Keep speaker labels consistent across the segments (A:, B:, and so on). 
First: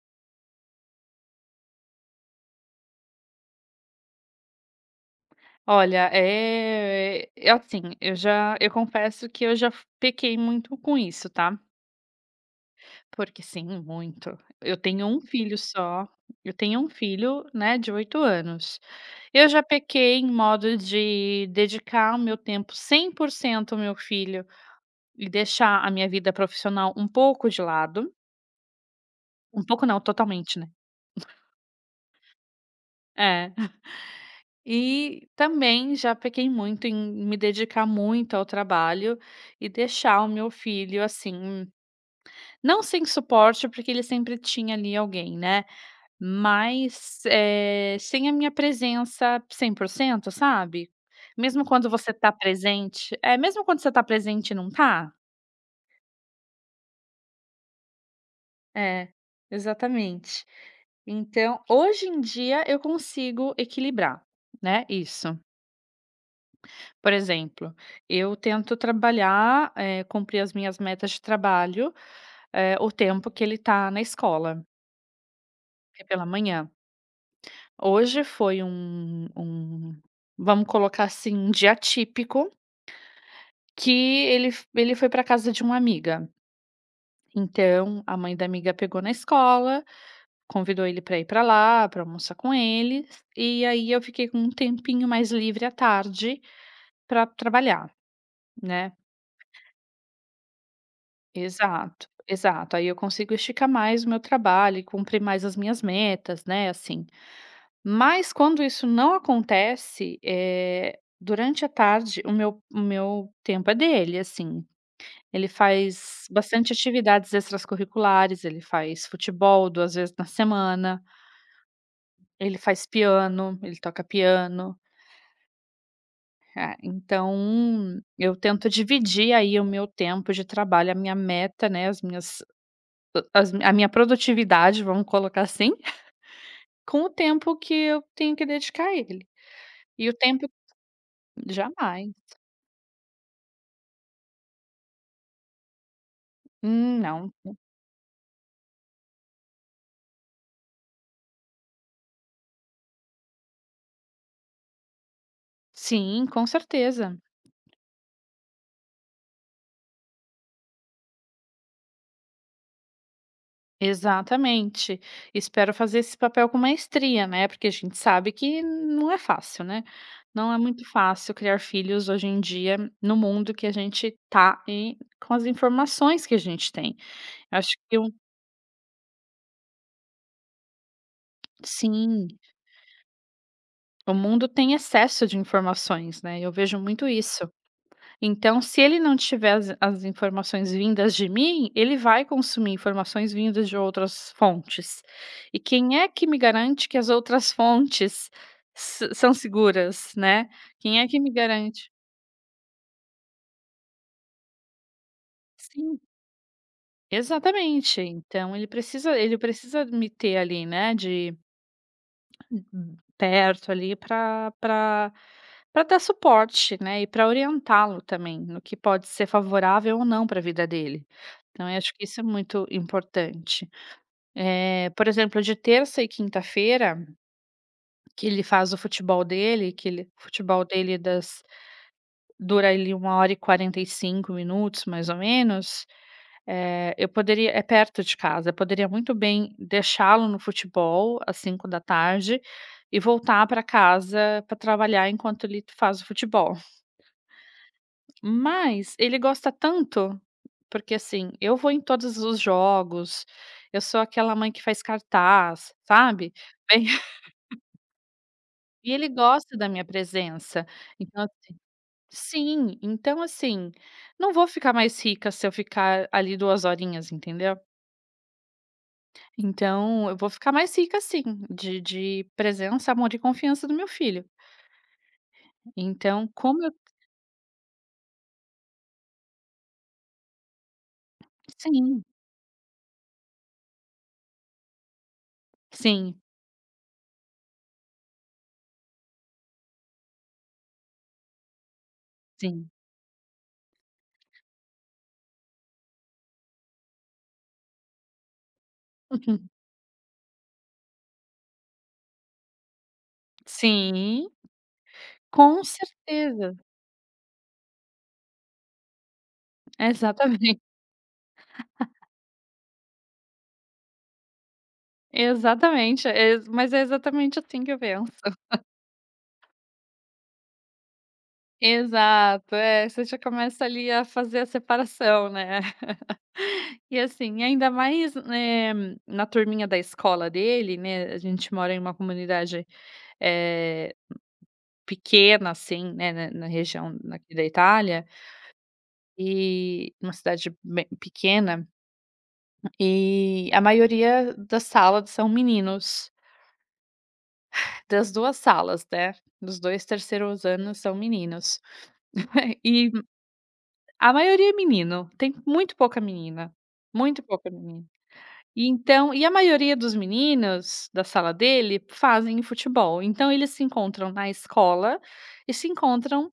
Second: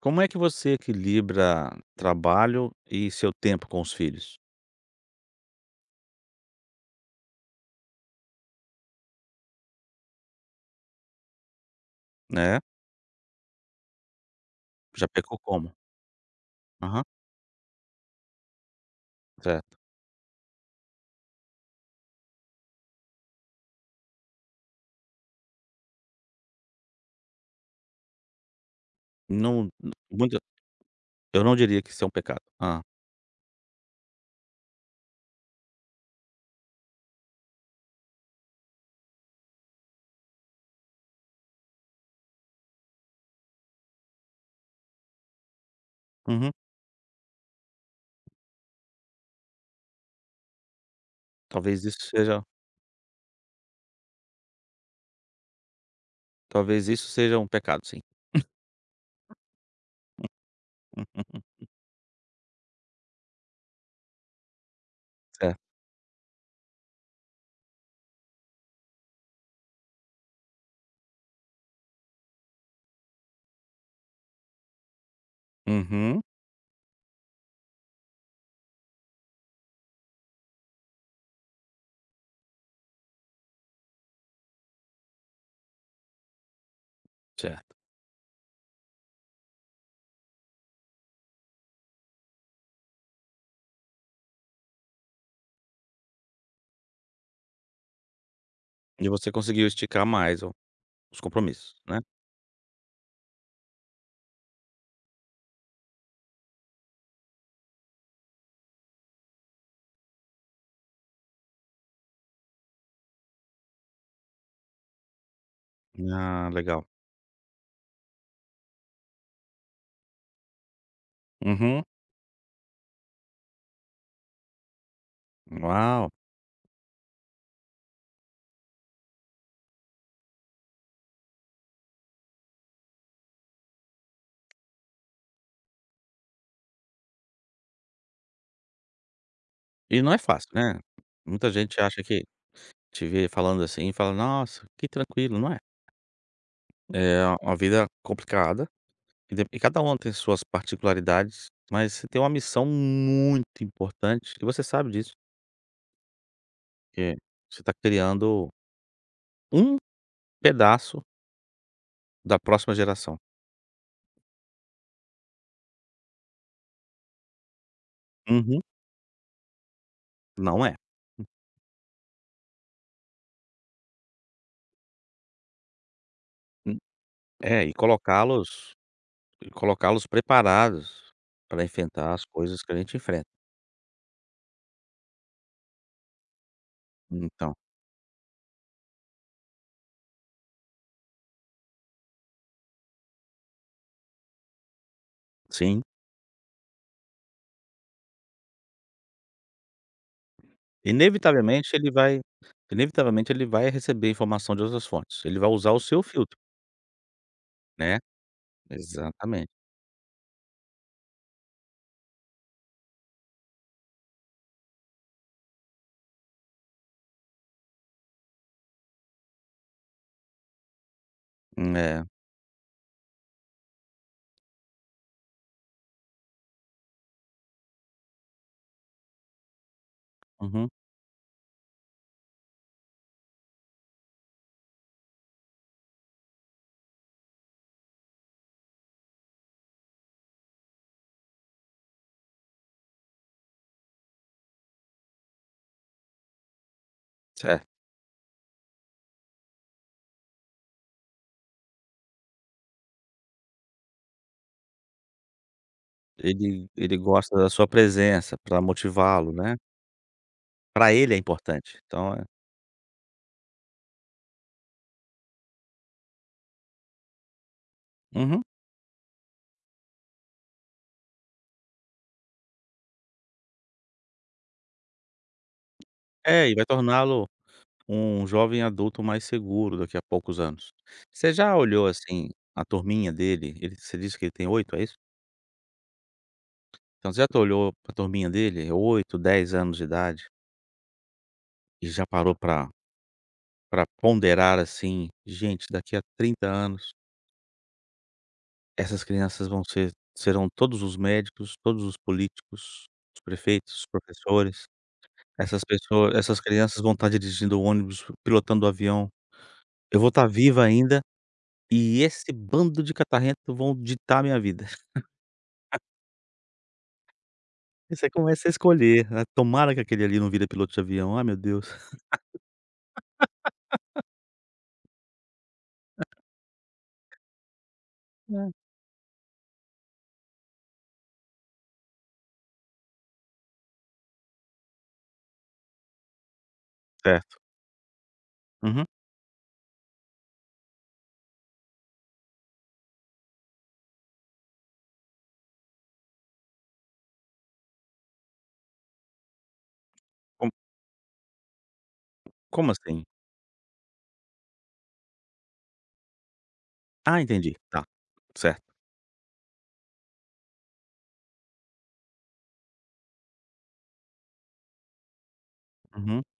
A: Como é que você equilibra trabalho e seu tempo com os filhos?
B: Olha, é assim, eu já eu confesso que eu já pequei muito com isso, tá?
A: É?
B: Porque sim, muito. Eu tenho
A: Já
B: um
A: pecou
B: filho
A: como?
B: só, eu tenho um
A: Aham.
B: filho só, né, de 8 anos. Eu já
A: Certo.
B: pequei em modo de dedicar o meu tempo 100% ao meu filho, e deixar a minha vida profissional um pouco de lado um
A: Não,
B: pouco
A: n
B: não,
A: Muita
B: totalmente, né.
A: Eu não diria que isso é um pecado. Hã?
B: É. E, também já pequei muito em me dedicar muito ao trabalho, e deixar o meu filho, assim, não sem suporte, porque ele sempre tinha, ali, alguém, né,
A: Uhum.
B: mas, eh, sem a minha presença 100%, sabe, mesmo
A: Talvez
B: quando
A: isso
B: você tá
A: seja
B: presente. É, mesmo quando você está presente e não tá?
A: Talvez isso seja um pecado, sim.
B: É, exatamente. Então, hoje em dia, eu consigo equilibrar, né, isso.
A: Certo.
B: Por exemplo, eu tento trabalhar, eh, cumprir as minhas metas de trabalho, eh, o tempo que ele está na escola. É
A: Uhum.
B: pela manhã. Hoje foi um um vamos colocar, assim, um dia atípico que ele f ele foi para casa de uma amiga.
A: Certo.
B: Então a mãe da amiga pegou na escola, convidou ele para ir para lá, para almoçar com eles, e aí eu fiquei com um tempinho mais livre à tarde, para trabalhar, né.
A: Hoje você conseguiu esticar mais o os compromissos, né.
B: Exato, exato. Aí eu consigo esticar mais o meu trabalho e cumprir mais as minhas metas, né, assim. Mas quando isso não acontece, eh, durante a tarde, o meu o meu tempo é dele, assim. Ele faz
A: Ah,
B: bastante
A: legal.
B: atividades extras curriculares, ele faz futebol 2 vezes na semana
A: Uhum.
B: ele faz piano, ele toca piano.
A: Uau!
B: É, então eu tento dividir aí o meu tempo de trabalho, a minha meta, né, as minhas a as a minha produtividade vamos colocar, assim, com o tempo que eu tenho que dedicar à ele.
A: E
B: E
A: não
B: o
A: é
B: tempo
A: fácil, né, muita gente acha
B: Jamais.
A: que te vê falando, assim, e fala: "Nossa, que tranquilo, não é?" É
B: Não.
A: uma vida complicada, e dep e cada um tem suas particularidades, mas você tem uma missão muito importante e você sabe disso.
B: Sim, com certeza.
A: Porque você está criando um pedaço Da próxima geração.
B: Exatamente, espero fazer esse papel com maestria, né, porque a gente sabe que
A: Uhum.
B: não é fácil, né. Não é
A: Não é.
B: muito
A: Hum.
B: fácil criar filhos hoje em dia no mundo que a gente tá, eh, com as informações que a gente
A: Hum.
B: tem. Eu
A: É, e
B: acho que um
A: colocá-los, e colocá-los preparados pra enfrentar as
B: Sim.
A: coisas que a gente enfrenta.
B: O mundo tem excesso de informações, né, eu vejo muito isso.
A: Então.
B: Então, se ele não tiver as in as informações vindas de mim, ele vai consumir informações vindas de outras fontes. E
A: Sim.
B: quem é que me garante que as outras fontes, sã são seguras, né? Quem é que me
A: Inevitavelmente
B: garante?
A: ele vai inevitavelmente ele vai receber informação de outras fontes, ele vai usar o
B: Sim.
A: seu filtro né.
B: Exatamente! Então, ele precisa ele
A: Exatamente.
B: precisa me ter, ali, né, de [unintelligible] Perto, ali, pra pra pra dar suporte, né, e pra orientá-lo também no que pode ser favorável ou não pra vida dele. Então,
A: Hum,
B: acho que
A: é.
B: isso é muito importante. Eh, por exemplo de terça e quinta-feira, que ele faz o futebol dele, que ele o futebol
A: Uhum.
B: dele das dura, ali, 1 hora e 45 minutos mais ou menos, eh, eu poderia é perto de casa, eu poderia muito bem deixá-lo no futebol às 17h, e voltar pra casa pra trabalhar enquanto ele faz o futebol.
A: Certo.
B: Mas, ele gosta tanto porque, assim, eu vou em todos os jogos, eu sou aquela mãe que faz cartaz, sabe?
A: Ele
B: Bem
A: ele gosta da sua presença pra
B: e ele
A: motivá-lo,
B: gosta
A: né?
B: da minha presença,
A: Pra ele é
B: então, assim
A: importante, então, é
B: Sim, então, assim, não vou ficar mais rica se eu ficar, ali, 2 horinhas, entendeu?
A: Uhum.
B: Então, eu vou ficar mais rica sim, de de presença, amor e confiança do meu filho. Então,
A: É e
B: como
A: vai
B: eu.
A: torná-lo um jovem adulto mais seguro daqui a poucos anos. Você já olhou
B: Sim.
A: assim, a turminha dele, ele você disse que ele tem 8, é isso?
B: Sim.
A: Então você já te olhou para turminha dele, é 8, 10 anos de idade. E já parou pra
B: Sim.
A: pra ponderar assim, gente daqui a 30 anos. Essas crianças
B: Uhum.
A: vão ser, serão todos os médicos, todos os políticos, os prefeitos, os
B: Sim.
A: professores, essas
B: Com
A: pess essas
B: certeza.
A: crianças vão estar dirigindo o ônibus, pilotando o avião, eu vou estar
B: Exatamente.
A: viva ainda, e esse bando de catarrento vão ditar a minha vida.
B: Exatamente, ex mas é exatamente assim que eu
A: E você
B: penso.
A: começa a escolher, tomara que aquele ali não vire piloto de avião, ai meu Deus.
B: Exato, é você já começa ali a fazer a separação, né, e assim, ainda mais,
A: Hum.
B: eh, na turminha da escola dele, né, a gente mora em uma comunidade, eh, pequena assim, né, na na região aqui
A: Certo.
B: da Itália,
A: Uhum.
B: e uma cidade bem pequena, e a maioria das salas são meninos. Das 2 salas, né, dos 2 3º
A: Como.
B: anos são meninos,
A: Como
B: e
A: assim?
B: a maioria é menino, tem muito pouca menina,
A: Ah
B: muito pouca
A: entendi, ta,
B: menina
A: certo.
B: e então e a maioria dos meninos, da sala dele, fazem futebol, então eles se encontram na escola e se
A: Uhum.
B: encontram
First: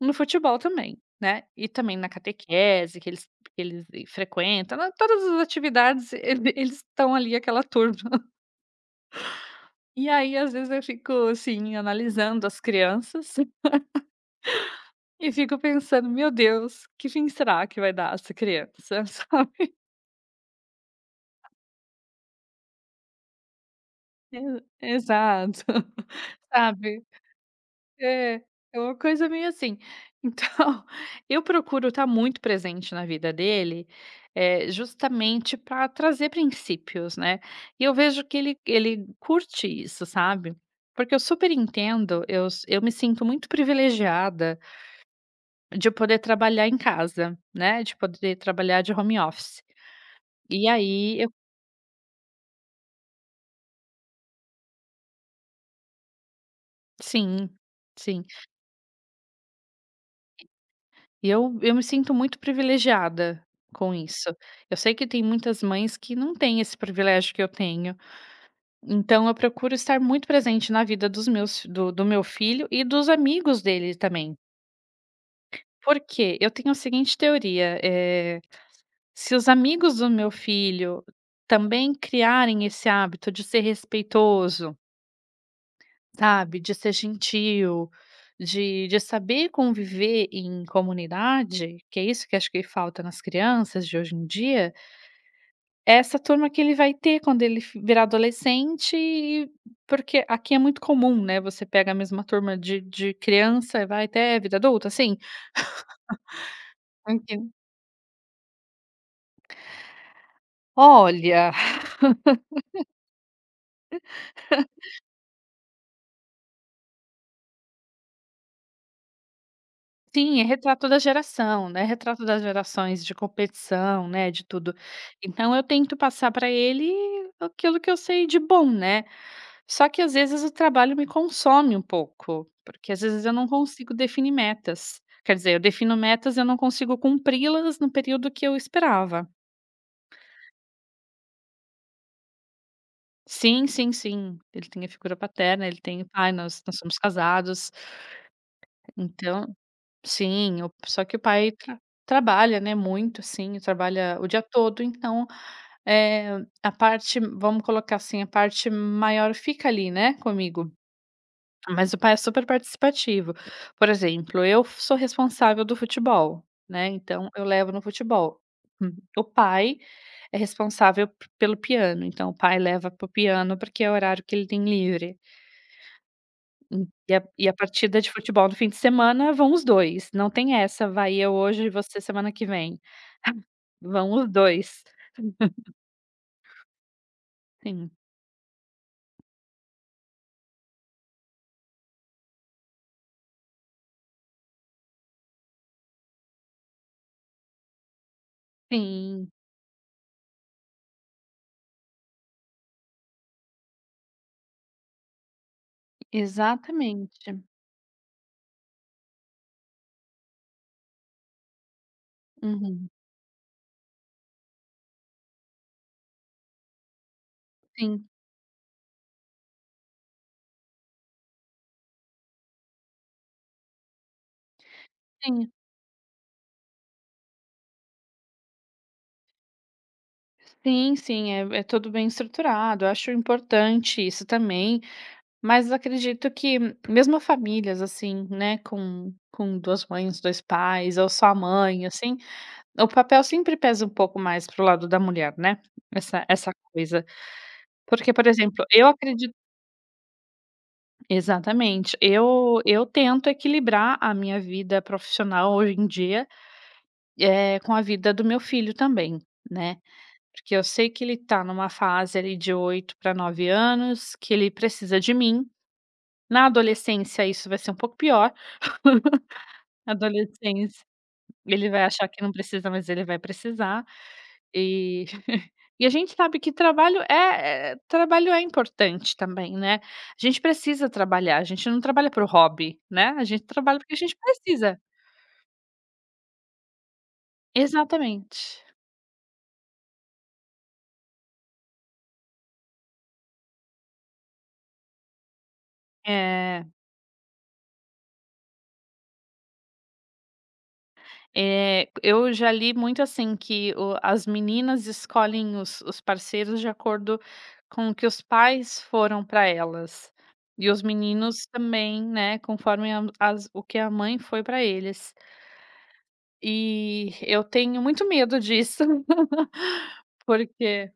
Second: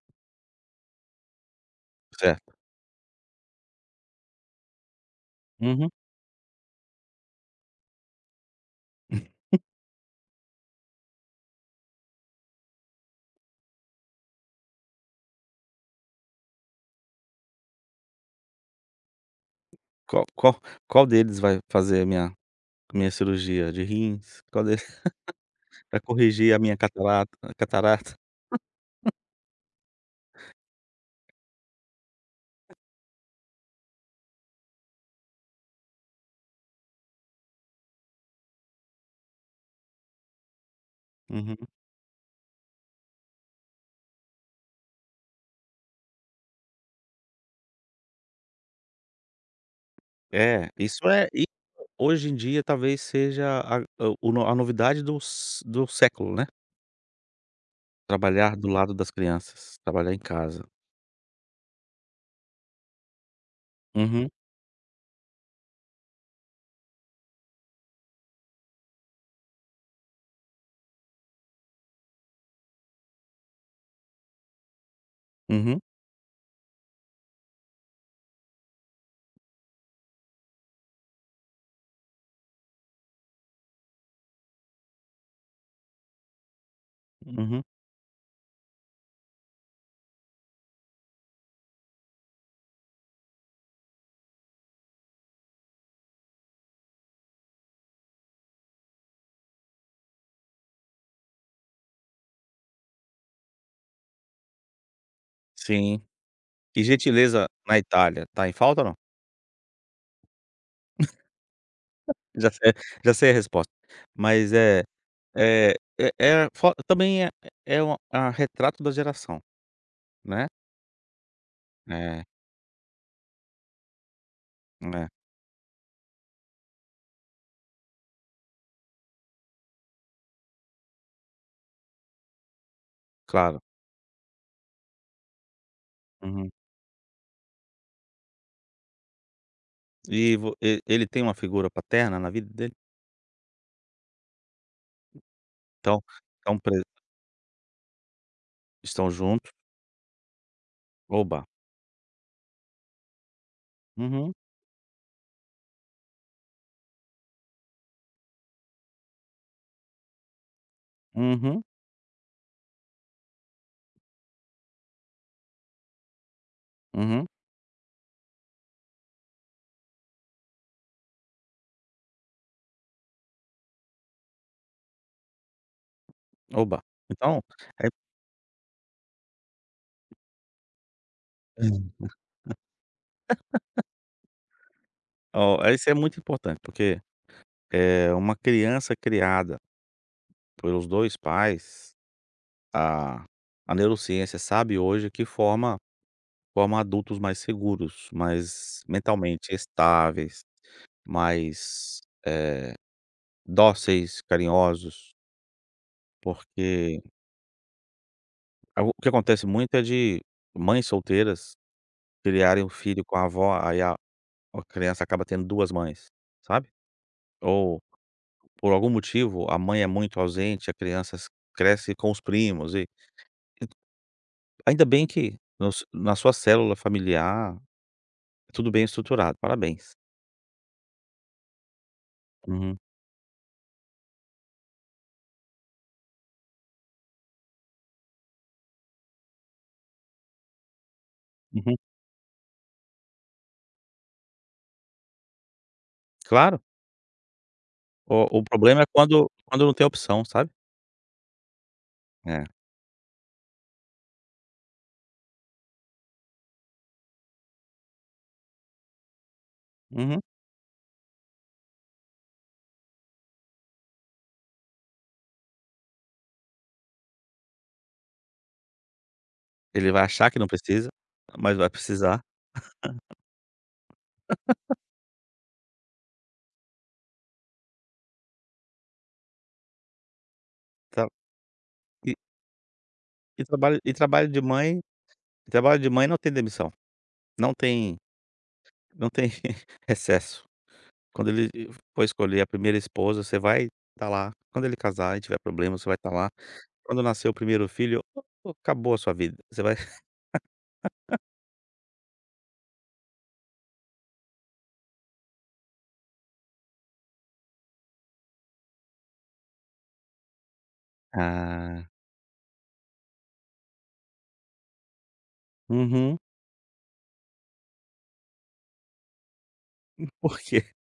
B: no futebol também, né, e também na
A: Certo.
B: catequese que eles que eles frequentam na todas as
A: Uhum.
B: atividades ele vi eles estão ali aquela turma. E aí às vezes eu fico assim analisando as crianças, e fico pensando: "Meu Deus que fim será que vai dar essa criança", sabe.
A: Qual qual qual deles vai fazer a minha a minha cirurgia de rins?
B: E
A: Qual del
B: exato,
A: vai corrigir a minha, a
B: sabe,
A: catarata?
B: é, é uma coisa bem assim, então, eu procuro estar muito presente na vida dele, justamente para trazer princípios, né, e eu vejo que ele ele curte isso, sabe, porque eu super
A: Uhum.
B: entendo, eu si eu me sinto muito privilegiada de poder trabalhar em casa, né, de poder trabalhar de home office, e
A: É, isso
B: aí, eu
A: é e hoje em dia talvez seja a o o a novidade dos do século, né.
B: Sim, sim.
A: Trabalhar do lado das crianças, trabalhar em casa.
B: Eu eu me sinto muito privilegiada, com
A: Uhum.
B: isso. Eu sei que tem muitas mães que não têm esse privilégio que eu tenho. Então, eu procuro estar muito presente na vida dos meus do do meu filho e dos amigos dele também.
A: Uhum.
B: Por quê? Eu tenho a seguinte teoria, eh: "Se os amigos do meu filho também criarem esse hábito de ser respeitoso" sabe? "De ser
A: Uhum.
B: gentil, de de saber conviver em comunidade, que é isso que acho que falta nas crianças de hoje em dia" essa turma que ele vai ter quando ele fo virar adolescente, eh porque aqui é muito comum, né, você pega a mesma turma de de criança, e vai até vida adulta, assim,
A: Sim. E gentileza
B: [unintelligible]
A: na Itália, tá em falta ou não?
B: Olha
A: Já sei, já sei a resposta, mas, eh eh eh. a fo também é é uma a retrato da geração,
B: Sim, é
A: né?
B: retrato da geração, né, retrato
A: É.
B: das gerações de competição, né, de tudo.
A: É.
B: Então, eu tento passar pra ele aquilo que eu sei de bom, né. Só que às vezes o trabalho me consome um pouco, porque às vezes eu não
A: Claro.
B: consigo definir metas. Quer dizer eu defino metas eu
A: Uhum.
B: não consigo cumpri-las no período que eu esperava.
A: E vo e e ele tem uma figura paterna na vida dele?
B: Sim, sim, sim, ele tem a figura paterna, ele
A: Então,
B: tem pai
A: é um
B: nós nós
A: pre
B: somos casado,
A: Estão
B: então,
A: junto.
B: sim, o só que o
A: Oba.
B: pai trabalha, né, muito assim e trabalha o
A: Uhum.
B: dia todo, então, eh, a parte vamos colocar assim, a parte maior fica ali, né, comigo,
A: Uhum.
B: mas o pai é superparticipativo. Por exemplo, eu sou responsável do futebol, né,
A: Uhum.
B: então eu levo no futebol, o pai é responsável pelo piano, então o pai leva para o piano, porque é o horário que ele tem livre.
A: Oba,
B: E a
A: então
B: e a
A: é.
B: partida de futebol do fim de semana vão os 2, não tem essa, vai eu hoje e você semana que vem, vão os 2.
A: Ó, isso é muito importante porque,
B: Sim.
A: eh, uma criança criada, pelos 2 pais a a neurociência, sabe, hoje que forma forma adultos mais seguros, mais
B: Sim.
A: mentalmente estáveis, mais, eh, dóceis, carinhosos porque
B: Exatamente.
A: A o o que acontece muito é de mães solteiras criarem o
B: Uhum.
A: filho com a avó, aí a a criança acaba tendo 2 mães, sabe, ou,
B: Sim.
A: por algum motivo a mãe é muito ausente, a crianças cresce com os primos e e Ainda bem que
B: Sim.
A: nos na sua célula familiar, é tudo bem estruturado, parabéns.
B: Sim, sim. É, é tudo bem
A: Uhum.
B: estruturado. Eu acho importante isso também, mas acredito que mesmo a famílias, assim, né, com com 2 mães, 2 pais, ou só a
A: Uhum.
B: mãe, assim, o papel sempre pesa um pouco mais para o lado da mulher, né, essa essa
A: Claro.
B: coisa. Porque, por
A: O o
B: exemplo,
A: problema é
B: eu acredi
A: quando quando não tem opção, sabe.
B: Exatamente.
A: É.
B: Eu eu tento equilibrar a minha vida profissional hoje em dia, eh, com a vida do meu filho também, né,
A: Uhum.
B: porque eu sei que ele está em uma fase ali de 8 para 9 anos, que ele precisa de mim. Na adolescência, isso vai ser um pouco pior,
A: Ele
B: na
A: vai achar que não
B: adolescência,
A: precisa, mas
B: ele
A: vai
B: vai achar
A: precisar.
B: que não precisa, mas ele vai precisar, e e a gente sabe que trabalho é é é trabalho é importante também, né. A gente precisa
A: Ta
B: trabalhar, a gente não trabalha
A: E
B: por hobby, né, a gente
A: E
B: trabalha
A: trabalho e
B: porque a gente
A: trabalho de
B: precisa.
A: mãe e trabalho de mãe não tem demissão. Não tem
B: Exatamente.
A: não tem recesso. Quando ele e for escolher a 1º esposa você vai estar lá, quando ele casar e tiver problema você vai estar lá,
B: É.
A: quando nascer o 1º filho o o acabou a sua vida, você vai
B: É, eu já li muito, assim, que o as meninas escolhem os os parceiros de acordo com o que os pais foram para elas e os meninos
A: Ah.
B: também, né, conforme a as o que a mãe foi para eles
A: Uhum.
B: e eu tenho muito medo disso,
A: E por quê?
B: porque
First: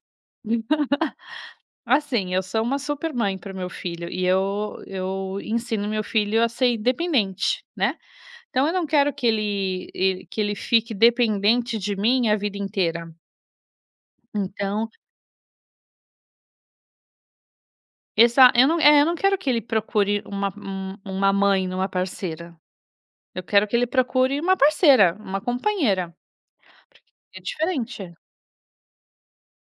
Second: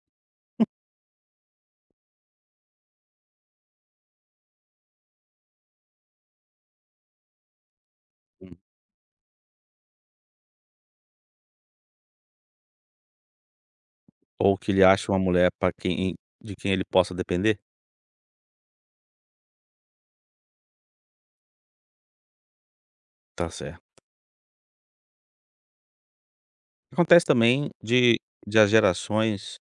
B: Assim, eu sou uma super mãe para o meu filho e eu eu ensino meu filho a ser independente, né,
A: Hum.
B: então eu não quero que ele el que ele fique dependente de mim a vida inteira.
A: Ou que ele
B: Então
A: ache uma mulher para quem de quem ele possa depender?
B: Exa eu não eh, eu não quero que ele procure uma uma uma mãe em uma parceira. Eu
A: Tá
B: quero que ele
A: certo.
B: procure uma parceira, uma companheira,
A: Acontece
B: porque é
A: também
B: diferente.
A: de de as gerações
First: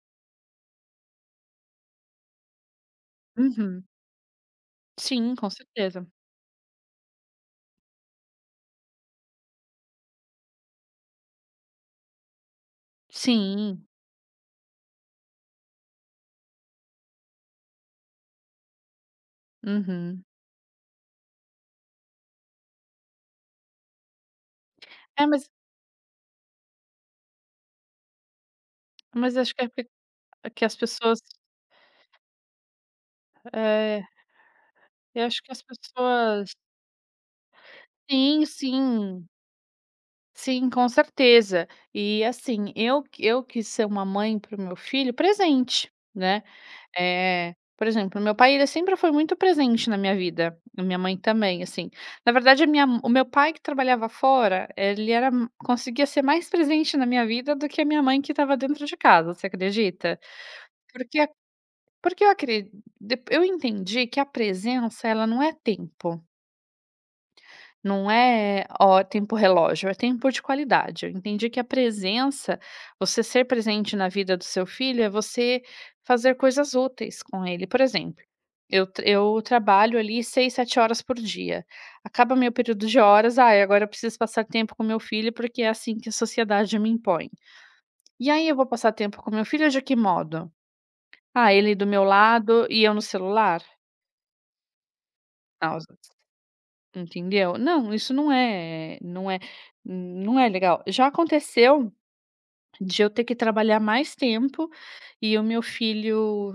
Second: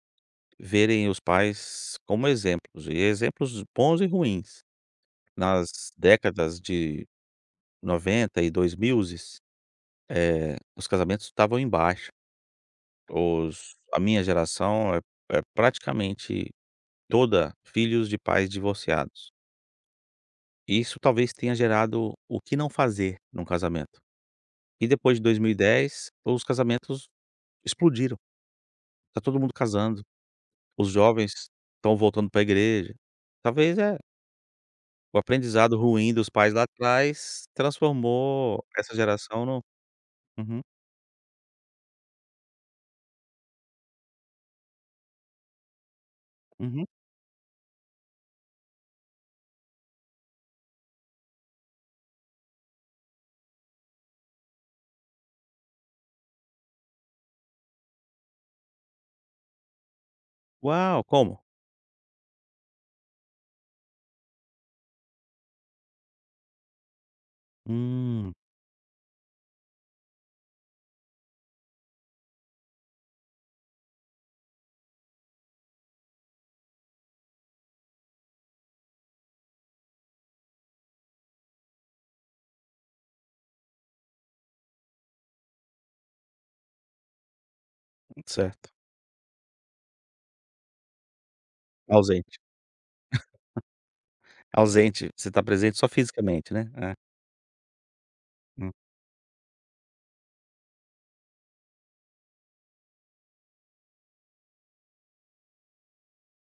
A: verem os pais como exemplos e exemplos
B: Uhum.
A: bons e ruins.
B: Sim, com
A: Nas
B: certeza.
A: décadas de 90 e dois mil, eh, os casamentos estavam em baixa. Os
B: Sim.
A: a minha geração é é praticamente toda filhos de pais divorciados.
B: Uhum.
A: E isso talvez tenha gerado o que não fazer em um casamento. E depois de
B: É,
A: dois
B: mas
A: mil e dez, os casamentos explodiram. Está
B: Mas
A: todo
B: acho
A: mundo
B: que é que
A: casando,
B: é que as
A: os
B: pessoas
A: jovens estão voltando para igreja. Talvez é
B: É.
A: o
B: Eu acho que as
A: aprendizado ruim dos pais
B: pessoas
A: lá atrás
B: Sim,
A: transformou essa
B: sim.
A: geração no Uhum.
B: Sim, com certeza. E, assim, eu q eu quis ser uma mãe para o meu filho presente, né.
A: Uhum.
B: Eh, por exemplo, meu pai ele sempre foi muito presente na minha vida, a minha mãe também, assim. Na verdade, a minha m o meu pai que trabalhava fora, ele era conseguia ser mais presente na minha vida do que a minha mãe que estava dentro de casa, você acredita?
A: Uau!
B: Porque a
A: Como?
B: porque eu acredi dep eu entendi que a presença ela não é tempo. Não
A: Hum.
B: é, ó. tempo relógio, é tempo de qualidade. Eu entendi que a presença, você ser presente na vida do seu filho, é você fazer coisas úteis com ele, por exemplo, eu eu trabalho ali 6, 7 horas por dia, acaba meu período de horas: "Ai, agora eu preciso passar tempo com meu filho, porque é assim que a sociedade me impõe.", e aí eu vou
A: Certo.
B: passar tempo com meu filho de que modo? Ah, ele do meu
A: Ausente.
B: lado e eu no celular.
A: Ausente. Você está
B: Ah,
A: presente
B: os
A: só
B: dois.
A: fisicamente, né, é.
B: Entendeu. Não, isso não
A: Hum.
B: é não é não é legal. Já aconteceu de eu ter que trabalhar mais tempo, e o meu filho,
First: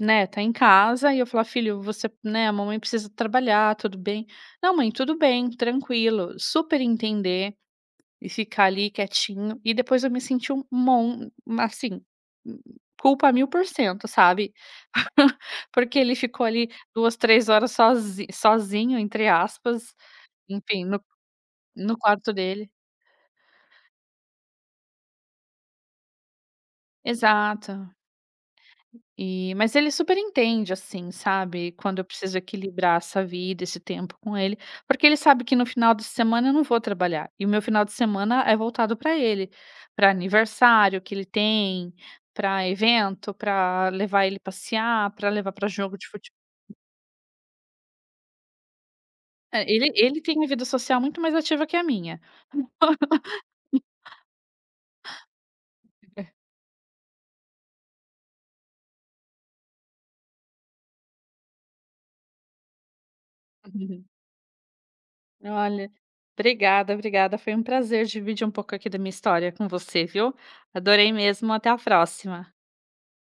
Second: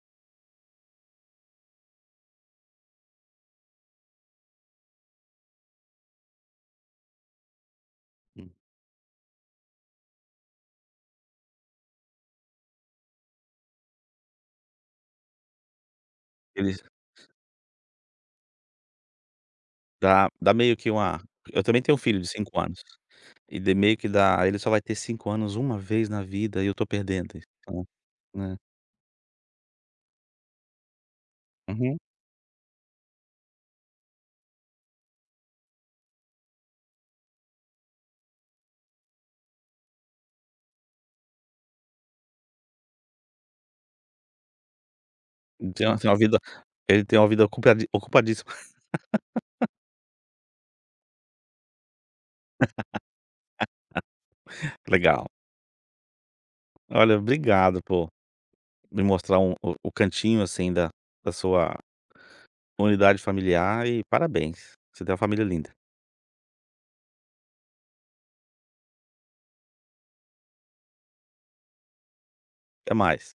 B: né, está em casa e eu falar: "Filho, você né, a mamãe precisa trabalhar, tudo bem?". "Não mãe, tudo bem. Tranquilo." super entender e
A: Hum.
B: ficar ali quietinho e depois eu me senti um mon assim, culpa a mil por cento, sabe, porque ele ficou ali
A: Eles.
B: 2, 3 horas sozi sozinho entre aspas,
A: Dá dá meio
B: enfim
A: que
B: no
A: uma eu também tenho
B: no
A: filho de
B: quarto
A: 5
B: dele.
A: anos e de meio que dá ele só vai ter 5 anos uma vez na vida e eu estou perdendo is então,
B: Exato.
A: né.
B: E, mas ele super entende, assim, sabe,
A: Uhum.
B: quando eu preciso equilibrar essa vida, esse tempo com ele, porque ele sabe que no final de semana eu não vou trabalhar, e o meu final de semana é voltado para ele, para aniversário que ele tem, para evento, para levar ele passear, para levar para
A: Ele
B: jogo
A: tem
B: de
A: tem uma
B: fute
A: vida ele tem uma vida ocupa ocupadíssimo.
B: É, ele ele tem uma vida social muito mais ativa que a minha.
A: Legal.
B: [unintelligible]
A: Olha obrigado po me mostrar o o o cantinho assim da da sua unidade familiar e
B: Uhum.
A: parabéns, você tem uma família linda.
B: Olha, obrigada, obrigada. Foi um prazer dividir um pouco aqui da minha história com você, viu, adorei mesmo até a próxima.
A: Até mais.